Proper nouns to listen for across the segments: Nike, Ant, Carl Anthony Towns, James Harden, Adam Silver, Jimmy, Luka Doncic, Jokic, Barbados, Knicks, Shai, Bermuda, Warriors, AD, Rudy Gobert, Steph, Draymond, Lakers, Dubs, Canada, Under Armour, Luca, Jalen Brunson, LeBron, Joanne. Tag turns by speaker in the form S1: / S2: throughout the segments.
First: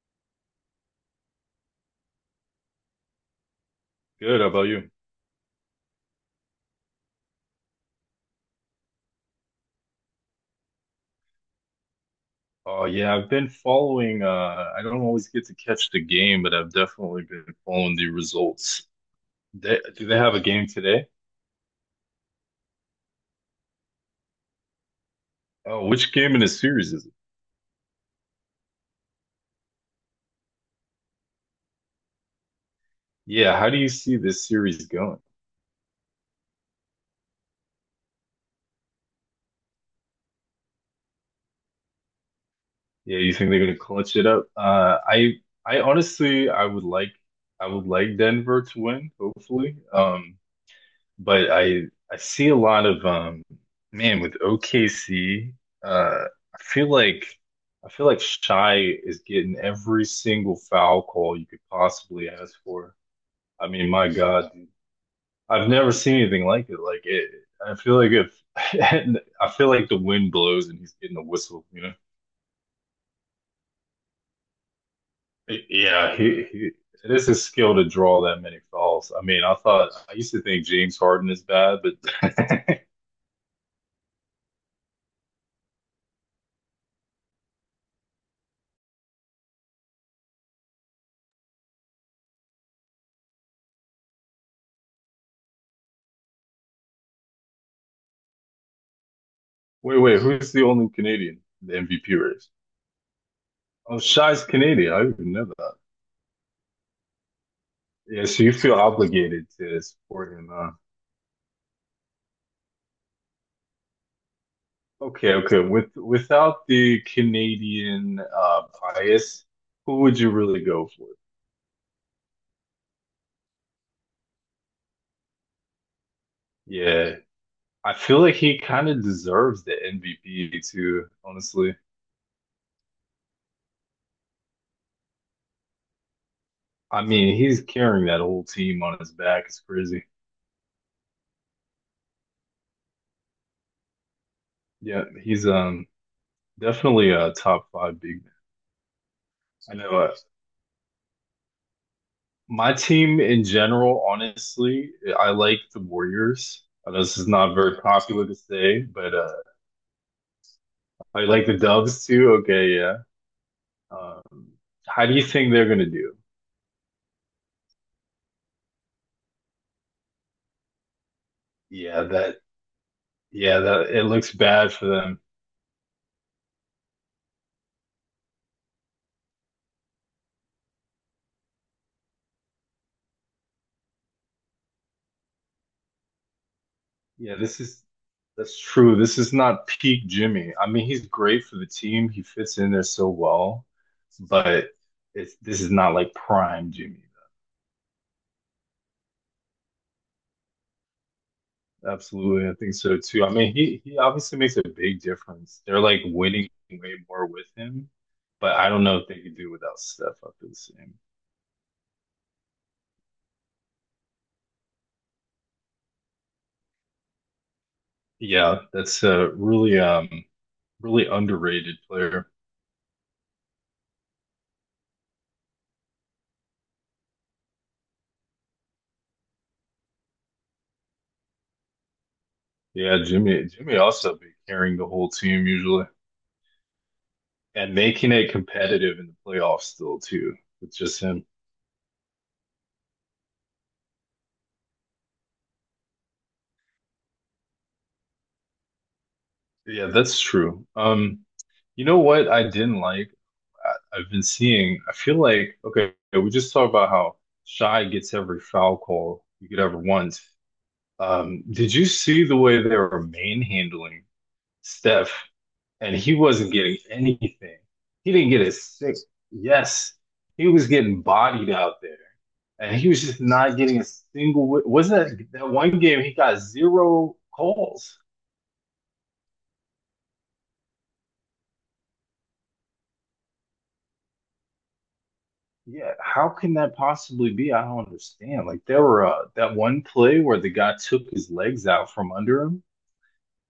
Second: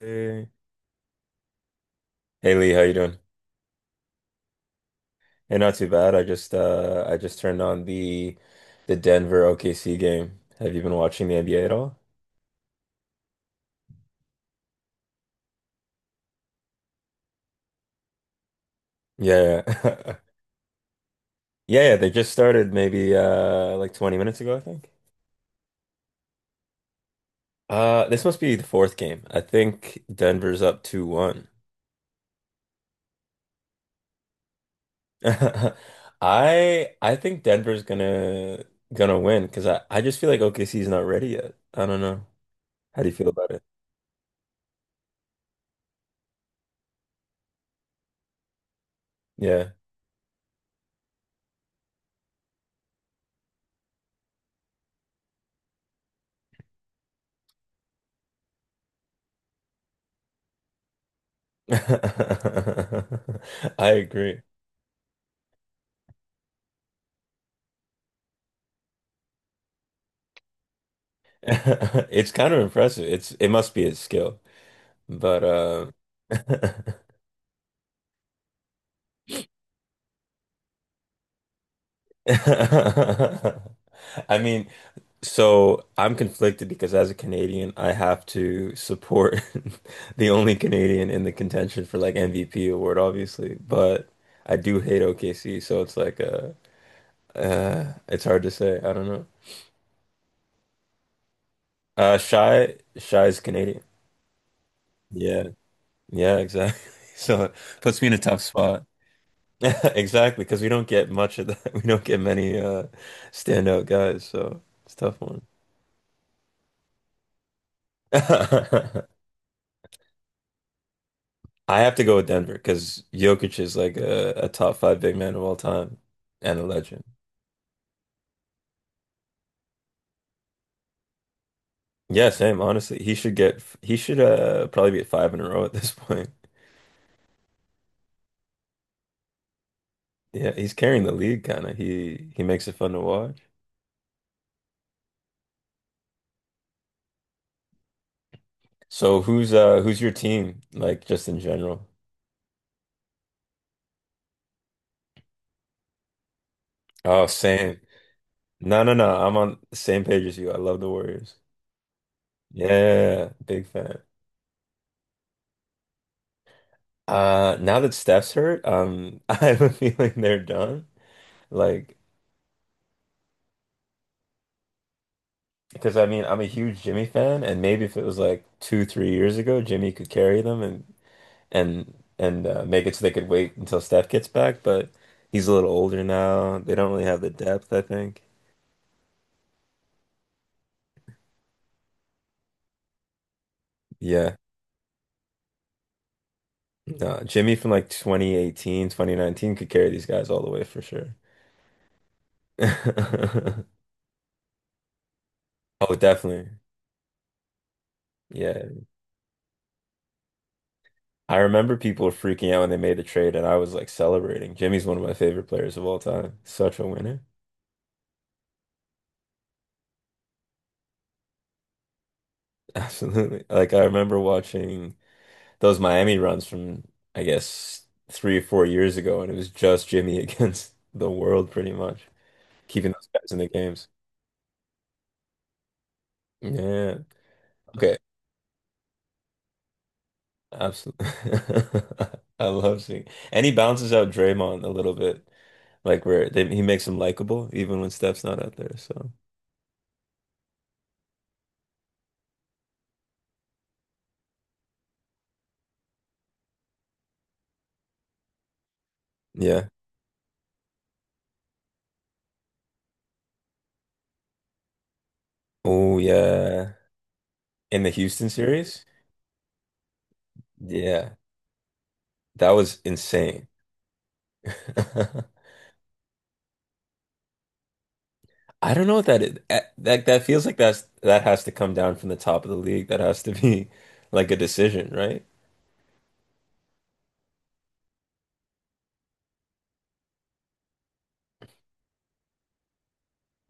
S1: Hey. Hey Lee, how you doing?
S2: Good. How about you?
S1: Hey, not too bad. I just turned on the Denver OKC game. Have you been watching the NBA at all?
S2: Oh yeah, I've been following. I don't always get to catch the game, but I've definitely been following the results.
S1: Yeah,
S2: They, do
S1: yeah.
S2: they have a game today?
S1: Yeah, yeah, they just started maybe like 20 minutes ago, I think.
S2: Oh, which game in the series is it?
S1: This must be the fourth game. I think Denver's up 2-1.
S2: Yeah, how do you see this series going?
S1: I think Denver's gonna win because I just feel like OKC is not ready yet. I don't know. How do you
S2: Yeah,
S1: feel
S2: you
S1: about
S2: think they're
S1: it?
S2: gonna clutch it up? I honestly, I would like Denver to win,
S1: Yeah.
S2: hopefully. But I see a lot of man with OKC uh I feel like I feel like Shy is getting every single foul call you could possibly ask for. I mean,
S1: I
S2: my
S1: agree.
S2: God, I've never seen anything like it. I feel like if I feel like the wind blows and he's getting a whistle,
S1: It's kind of impressive. It must be a skill. But
S2: Yeah, he it is his skill to draw that many fouls. I mean, I used to think James Harden is bad, but
S1: I mean, so I'm conflicted because as a Canadian, I have to support the only Canadian in the contention for like MVP award, obviously. But I do hate OKC, so it's like it's hard to say. I don't know.
S2: Wait, wait, who's the only Canadian in the MVP race?
S1: Shy's Canadian.
S2: Oh, Shai's Canadian. I didn't know
S1: Yeah.
S2: that.
S1: Yeah, exactly. So it puts me in a
S2: Yeah,
S1: tough
S2: so you feel
S1: spot.
S2: obligated to support
S1: Exactly,
S2: him,
S1: because we
S2: huh?
S1: don't get much of that. We don't get many standout guys, so it's a tough
S2: Okay,
S1: one.
S2: okay. Without the Canadian bias, who would you really go for?
S1: I have to go with Denver because Jokic is like a top five big man of all time and a legend.
S2: Yeah. I feel like he kind of deserves the MVP too, honestly.
S1: Yeah, same. Honestly, he should probably be at five in a row at this point.
S2: I mean, he's carrying that whole team on his back. It's crazy.
S1: Yeah, he's carrying the league kind of. He makes it fun to watch.
S2: Yeah, he's definitely a top five big man.
S1: So who's
S2: I know.
S1: who's your team like just in general?
S2: My team in general, honestly, I like the Warriors. This
S1: Oh,
S2: is not very
S1: same.
S2: popular to
S1: No,
S2: say,
S1: no,
S2: but
S1: no. I'm on the same page as you. I love the
S2: I
S1: Warriors.
S2: like the Dubs too. Okay, yeah.
S1: Yeah, big fan.
S2: Um, how do you think they're gonna do?
S1: Now that Steph's hurt, I have a feeling they're done. Like,
S2: Yeah, that. Yeah, that. It looks bad for them.
S1: because I mean, I'm a huge Jimmy fan, and maybe if it was like two, 3 years ago, Jimmy could carry them and and make it so they could wait until Steph gets back. But he's a little older now. They don't really have the
S2: Yeah, this
S1: depth, I
S2: is.
S1: think.
S2: That's true. This is not peak Jimmy. I mean, he's great for the team. He fits in there so well,
S1: Yeah,
S2: but it's this is not like prime Jimmy.
S1: no, Jimmy from like 2018, 2019 could carry these guys all the way for sure.
S2: Absolutely, I think so too. I mean, he he obviously makes a big difference. They're
S1: Oh,
S2: like winning
S1: definitely.
S2: way more with him, but
S1: Yeah.
S2: I don't know if they could do without Steph up to the same.
S1: I remember people were freaking out when they made the trade, and I was like celebrating. Jimmy's one of my favorite players of all time. Such a winner.
S2: Yeah, that's a really really underrated player.
S1: Absolutely. Like, I remember watching those Miami runs from, I guess, 3 or 4 years ago, and it was just Jimmy against the world, pretty much, keeping
S2: Yeah,
S1: those guys in
S2: Jimmy
S1: the
S2: Jimmy
S1: games.
S2: also be carrying the whole team usually
S1: Yeah.
S2: and
S1: Okay.
S2: making it competitive in the playoffs still too with just
S1: Absolutely.
S2: him.
S1: I love seeing. And he bounces out Draymond a little bit, like, where they, he makes him likable, even when Steph's not out there. So,
S2: Yeah, that's true. You know what I didn't like I've been seeing, I feel like, okay, we just talked about how Shy gets every foul call you could
S1: yeah.
S2: ever want. Did you see the way they were manhandling Steph and
S1: Oh,
S2: he wasn't
S1: yeah.
S2: getting anything?
S1: In the
S2: He
S1: Houston
S2: didn't get a
S1: series?
S2: six. Yes, he was getting
S1: Yeah,
S2: bodied out there
S1: that
S2: and
S1: was
S2: he was just
S1: insane.
S2: not getting a single. Wasn't that that one game he got zero calls?
S1: I don't know what that is. That feels like that has to come down from the top of the league. That has to be like a decision, right?
S2: Yeah, how can that possibly be? I don't understand. Like there were that one play where the guy took his legs out from under him.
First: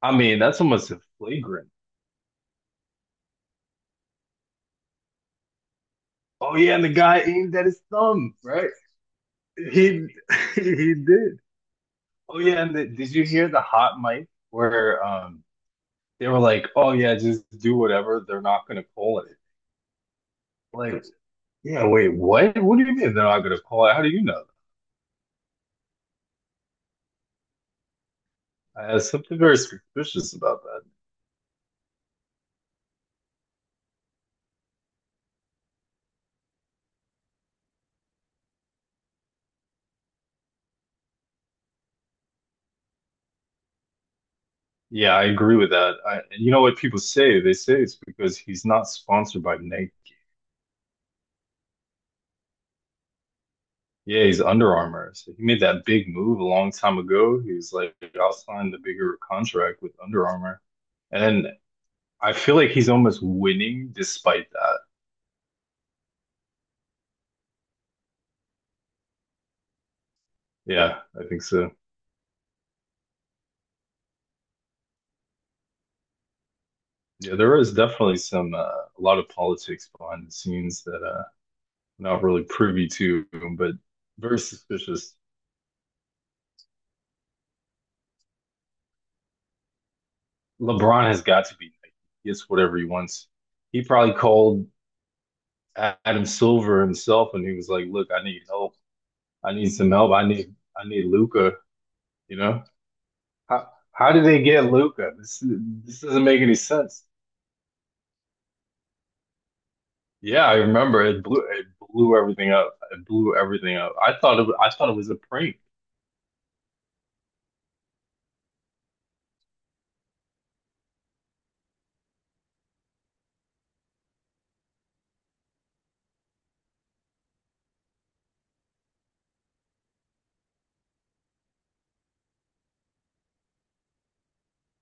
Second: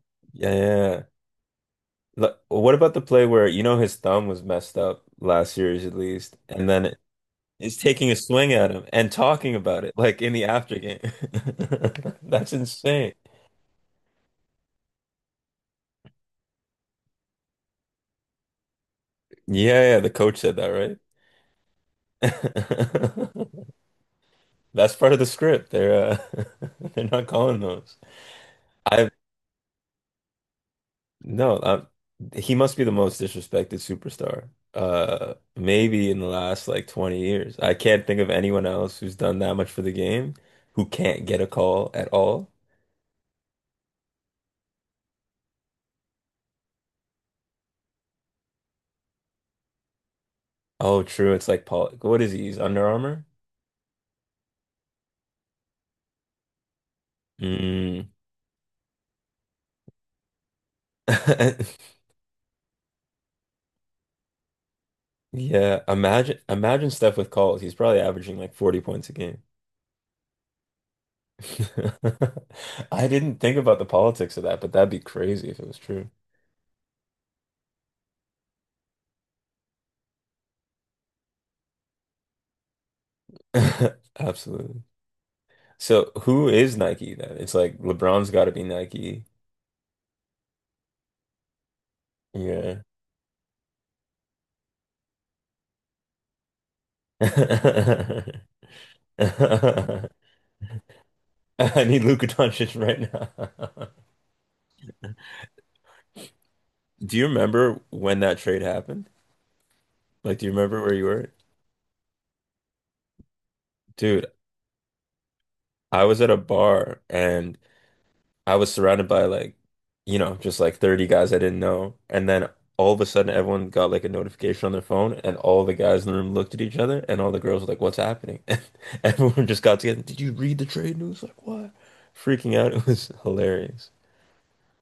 S2: I mean,
S1: Yeah,
S2: that's almost a
S1: yeah.
S2: flagrant.
S1: Look, what about the play where his thumb was messed up last series at least,
S2: Oh
S1: and
S2: yeah, and the
S1: then
S2: guy aimed at
S1: is
S2: his
S1: taking a
S2: thumb,
S1: swing at
S2: right?
S1: him and talking about it
S2: He
S1: like in the after
S2: he
S1: game.
S2: did. Oh
S1: That's
S2: yeah,
S1: insane.
S2: did you hear the hot mic where they were like, "Oh yeah, just do whatever. They're not going to call it."
S1: Yeah, yeah, the coach said that, right?
S2: Like, yeah, wait, what? What do you mean they're not going to call it? How do you know that?
S1: That's part of the script. They're they're not calling those.
S2: I have
S1: I
S2: something very suspicious about that.
S1: No, he must be the most disrespected superstar. Maybe in the last like 20 years. I can't think of anyone else who's done that much for the game who can't get a call at all.
S2: Yeah, I agree with that. I, you know what people say? They say it's because he's not sponsored by Nike.
S1: Oh, true. It's like Paul. What is he? He's Under Armour?
S2: Yeah, he's Under Armour. So he made that big move a long time ago. He's like,
S1: Mm.
S2: I'll sign the bigger contract with Under Armour. And I feel like he's almost winning despite that.
S1: Yeah, imagine Steph with calls. He's probably averaging like 40 points a game.
S2: Yeah, I think so.
S1: I didn't think about the politics of that, but that'd be crazy if it was true.
S2: Yeah, there is definitely some, a lot of politics behind the scenes that I'm not really privy to, but very
S1: Absolutely.
S2: suspicious.
S1: So who is Nike then? It's like LeBron's got to be Nike.
S2: LeBron has got to be Nike. He gets whatever
S1: Yeah.
S2: he wants. He probably called Adam Silver himself, and he was like, "Look, I need help. I need some
S1: I
S2: help. I need Luca."
S1: need Luka
S2: You know
S1: Doncic right now.
S2: how did they get Luca? This doesn't make any sense.
S1: Do you remember when that trade happened? Like, do
S2: Yeah,
S1: you
S2: I
S1: remember where you
S2: remember
S1: were?
S2: it blew everything up. It blew everything up.
S1: Dude,
S2: I thought it was a prank.
S1: I was at a bar and I was surrounded by like, just like 30 guys I didn't know. And then all of a sudden everyone got like a notification on their phone and all the guys in the room looked at each other and all the girls were like, what's happening? And everyone just got together. Did you read the trade news? Like what? Freaking out. It was hilarious.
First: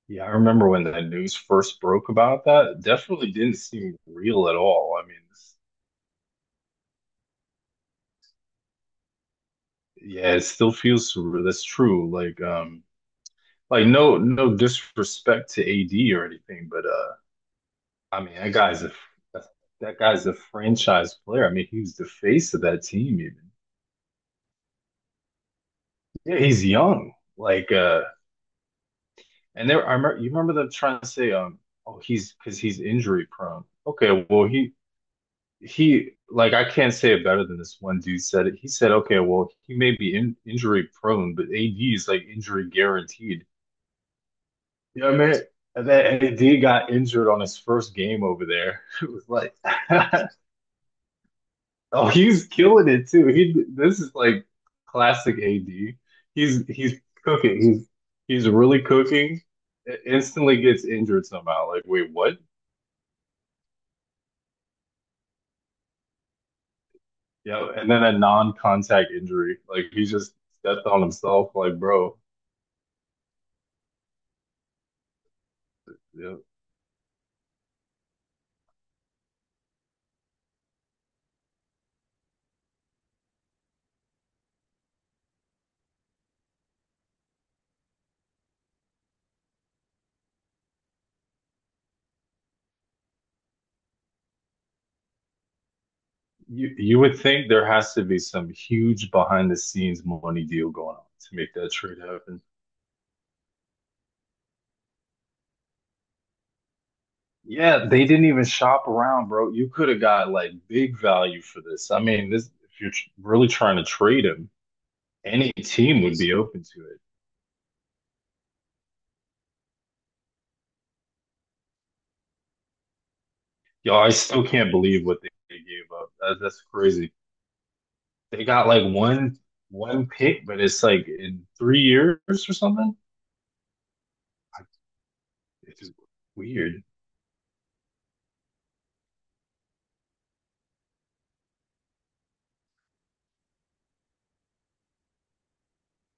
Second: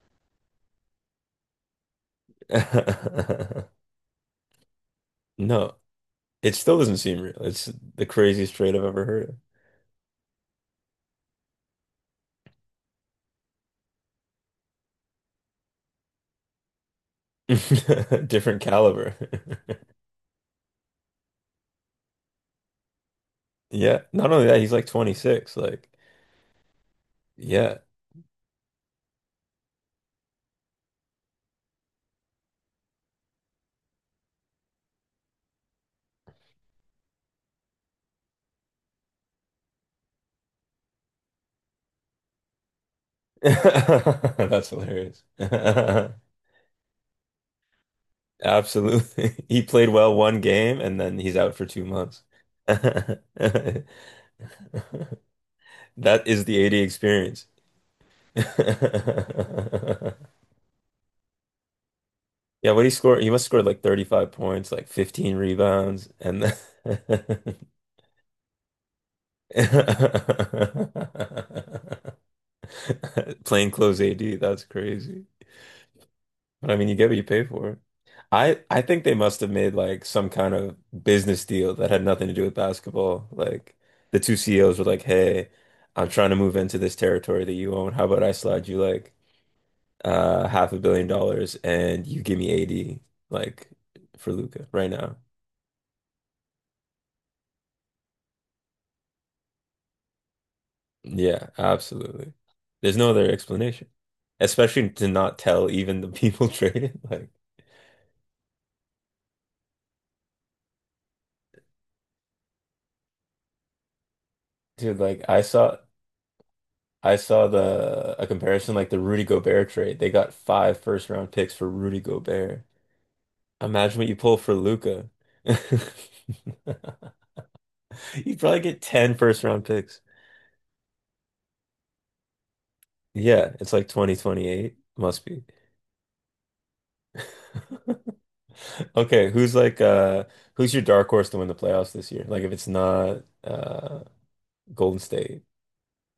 S2: Yeah, I remember when the news first broke about that. It definitely didn't seem real at all.
S1: No, it still doesn't seem real. It's the craziest trade I've ever heard
S2: Yeah, it still feels surreal. That's true. Like no no disrespect to AD or anything, but.
S1: of.
S2: I mean,
S1: Different caliber.
S2: that guy's a franchise player. I mean, he was the face of that team. Even
S1: Yeah. Not only that, he's like 26. Like,
S2: yeah, he's young. Like,
S1: yeah.
S2: uh, and there, you remember them trying to say, oh, he's because he's injury prone. Okay, well, he like I can't say it better than this one dude said it. He said, okay, well, he may be injury prone, but AD is like injury guaranteed.
S1: That's
S2: You know what
S1: hilarious.
S2: I mean? And then AD got injured on his first game over there. It was
S1: Absolutely.
S2: like
S1: He played well one game and then he's out for two
S2: Oh,
S1: months.
S2: he's killing it too. He this is like classic AD.
S1: That is the
S2: He's
S1: 80
S2: he's
S1: experience.
S2: cooking. He's really cooking. Instantly gets injured somehow. Like, wait, what?
S1: Yeah, what he scored, he must have scored like 35 points, like 15 rebounds, and then
S2: Yeah, and then a non-contact injury. Like he just stepped on himself. Like, bro,
S1: plain clothes AD, that's crazy.
S2: yeah.
S1: But I mean, you get what you pay for. I think they must have made like some kind of business deal that had nothing to do with basketball. Like the two CEOs were like, "Hey, I'm trying to move into this territory that you own. How about I slide you like half $1 billion and you give me AD like for Luca right now?"
S2: You would think there has to be some huge behind the scenes money deal going on to
S1: Yeah,
S2: make that trade
S1: absolutely.
S2: happen.
S1: There's no other explanation. Especially to not tell even the people traded. Like,
S2: Yeah, they didn't even shop around, bro. You could have got like big value for this. I mean, this if you're really trying to trade him
S1: dude, like
S2: any team would be open to it.
S1: I saw the a comparison like the Rudy Gobert trade. They got five first round picks for Rudy Gobert.
S2: Yo,
S1: Imagine what
S2: I
S1: you pull
S2: still
S1: for
S2: can't believe
S1: Luca.
S2: what they gave up. That's crazy.
S1: You'd
S2: They
S1: probably
S2: got
S1: get
S2: like
S1: 10 first round picks.
S2: one pick, but it's like in 3 years or something.
S1: Yeah, it's like
S2: I,
S1: 2028. Must be.
S2: it's just weird.
S1: Okay, who's your dark horse to win the playoffs this year? Like if it's not Golden State.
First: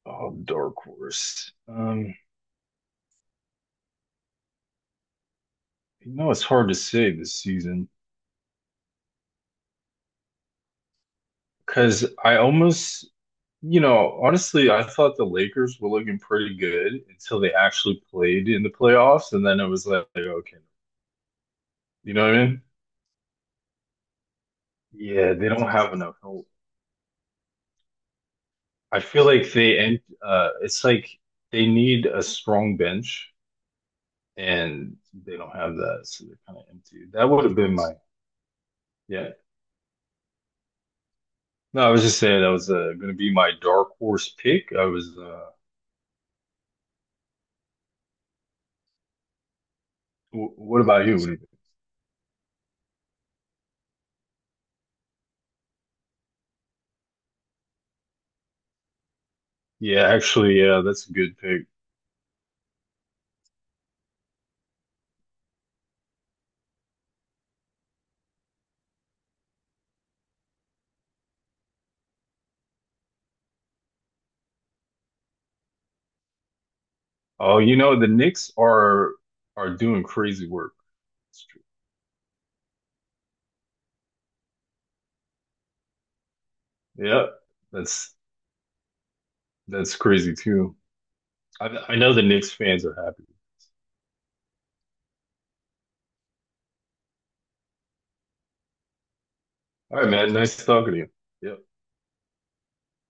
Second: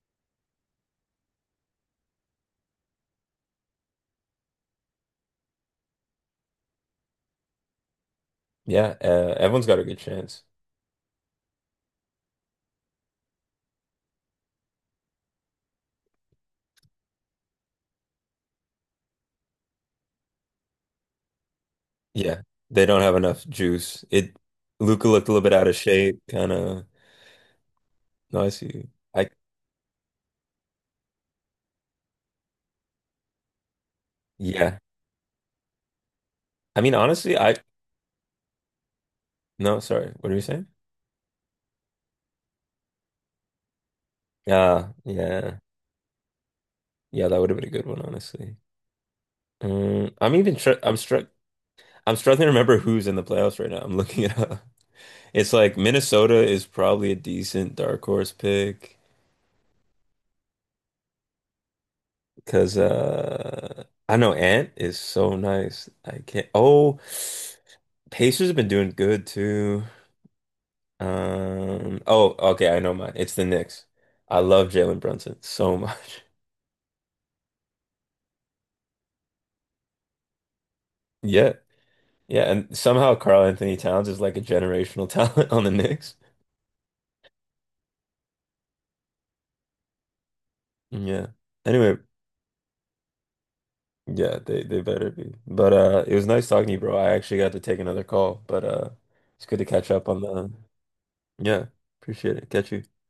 S2: Oh, dark horse. You know it's hard to say this season
S1: Yeah, everyone's got a good chance.
S2: because you know, honestly, I thought the Lakers were looking pretty good until they actually played in the playoffs, and then it was like, okay, you know what
S1: Yeah,
S2: I mean?
S1: they don't have enough juice. It Luca looked a
S2: Yeah,
S1: little
S2: they
S1: bit out
S2: don't
S1: of
S2: have enough
S1: shape,
S2: help.
S1: kind of. No, I see.
S2: I feel
S1: I
S2: like they end it's like they need a strong bench
S1: Yeah.
S2: and they don't have that, so they're kind of
S1: I mean,
S2: empty. That
S1: honestly,
S2: would have
S1: I
S2: been my yeah.
S1: no, sorry. What are you saying?
S2: No, I was just saying that was going to be my dark horse pick. I
S1: Yeah,
S2: was
S1: yeah, yeah. That would have been a good one, honestly. I'm
S2: w
S1: even tr
S2: what
S1: I'm
S2: about you? What
S1: struck.
S2: do you think?
S1: I'm struggling to remember who's in the playoffs right now. I'm looking it up. It's like Minnesota is probably a decent dark horse pick
S2: Yeah, actually, yeah, that's a good pick.
S1: because I know Ant is so nice. I can't. Oh, Pacers have been doing good too. Oh, okay. I know mine. It's the Knicks. I love Jalen Brunson so much.
S2: Oh, you know, the Knicks are doing crazy work. That's
S1: Yeah.
S2: true.
S1: Yeah, and somehow Carl Anthony Towns is like a generational talent on the Knicks.
S2: Yeah, that's that's crazy too.
S1: Yeah.
S2: I
S1: Anyway,
S2: know the Knicks fans are happy.
S1: yeah, they better be. But it was nice talking to you, bro. I actually got to take another call, but it's good to catch
S2: All
S1: up
S2: right,
S1: on
S2: man,
S1: the,
S2: nice talking to you. Yeah.
S1: yeah, appreciate it. Catch you.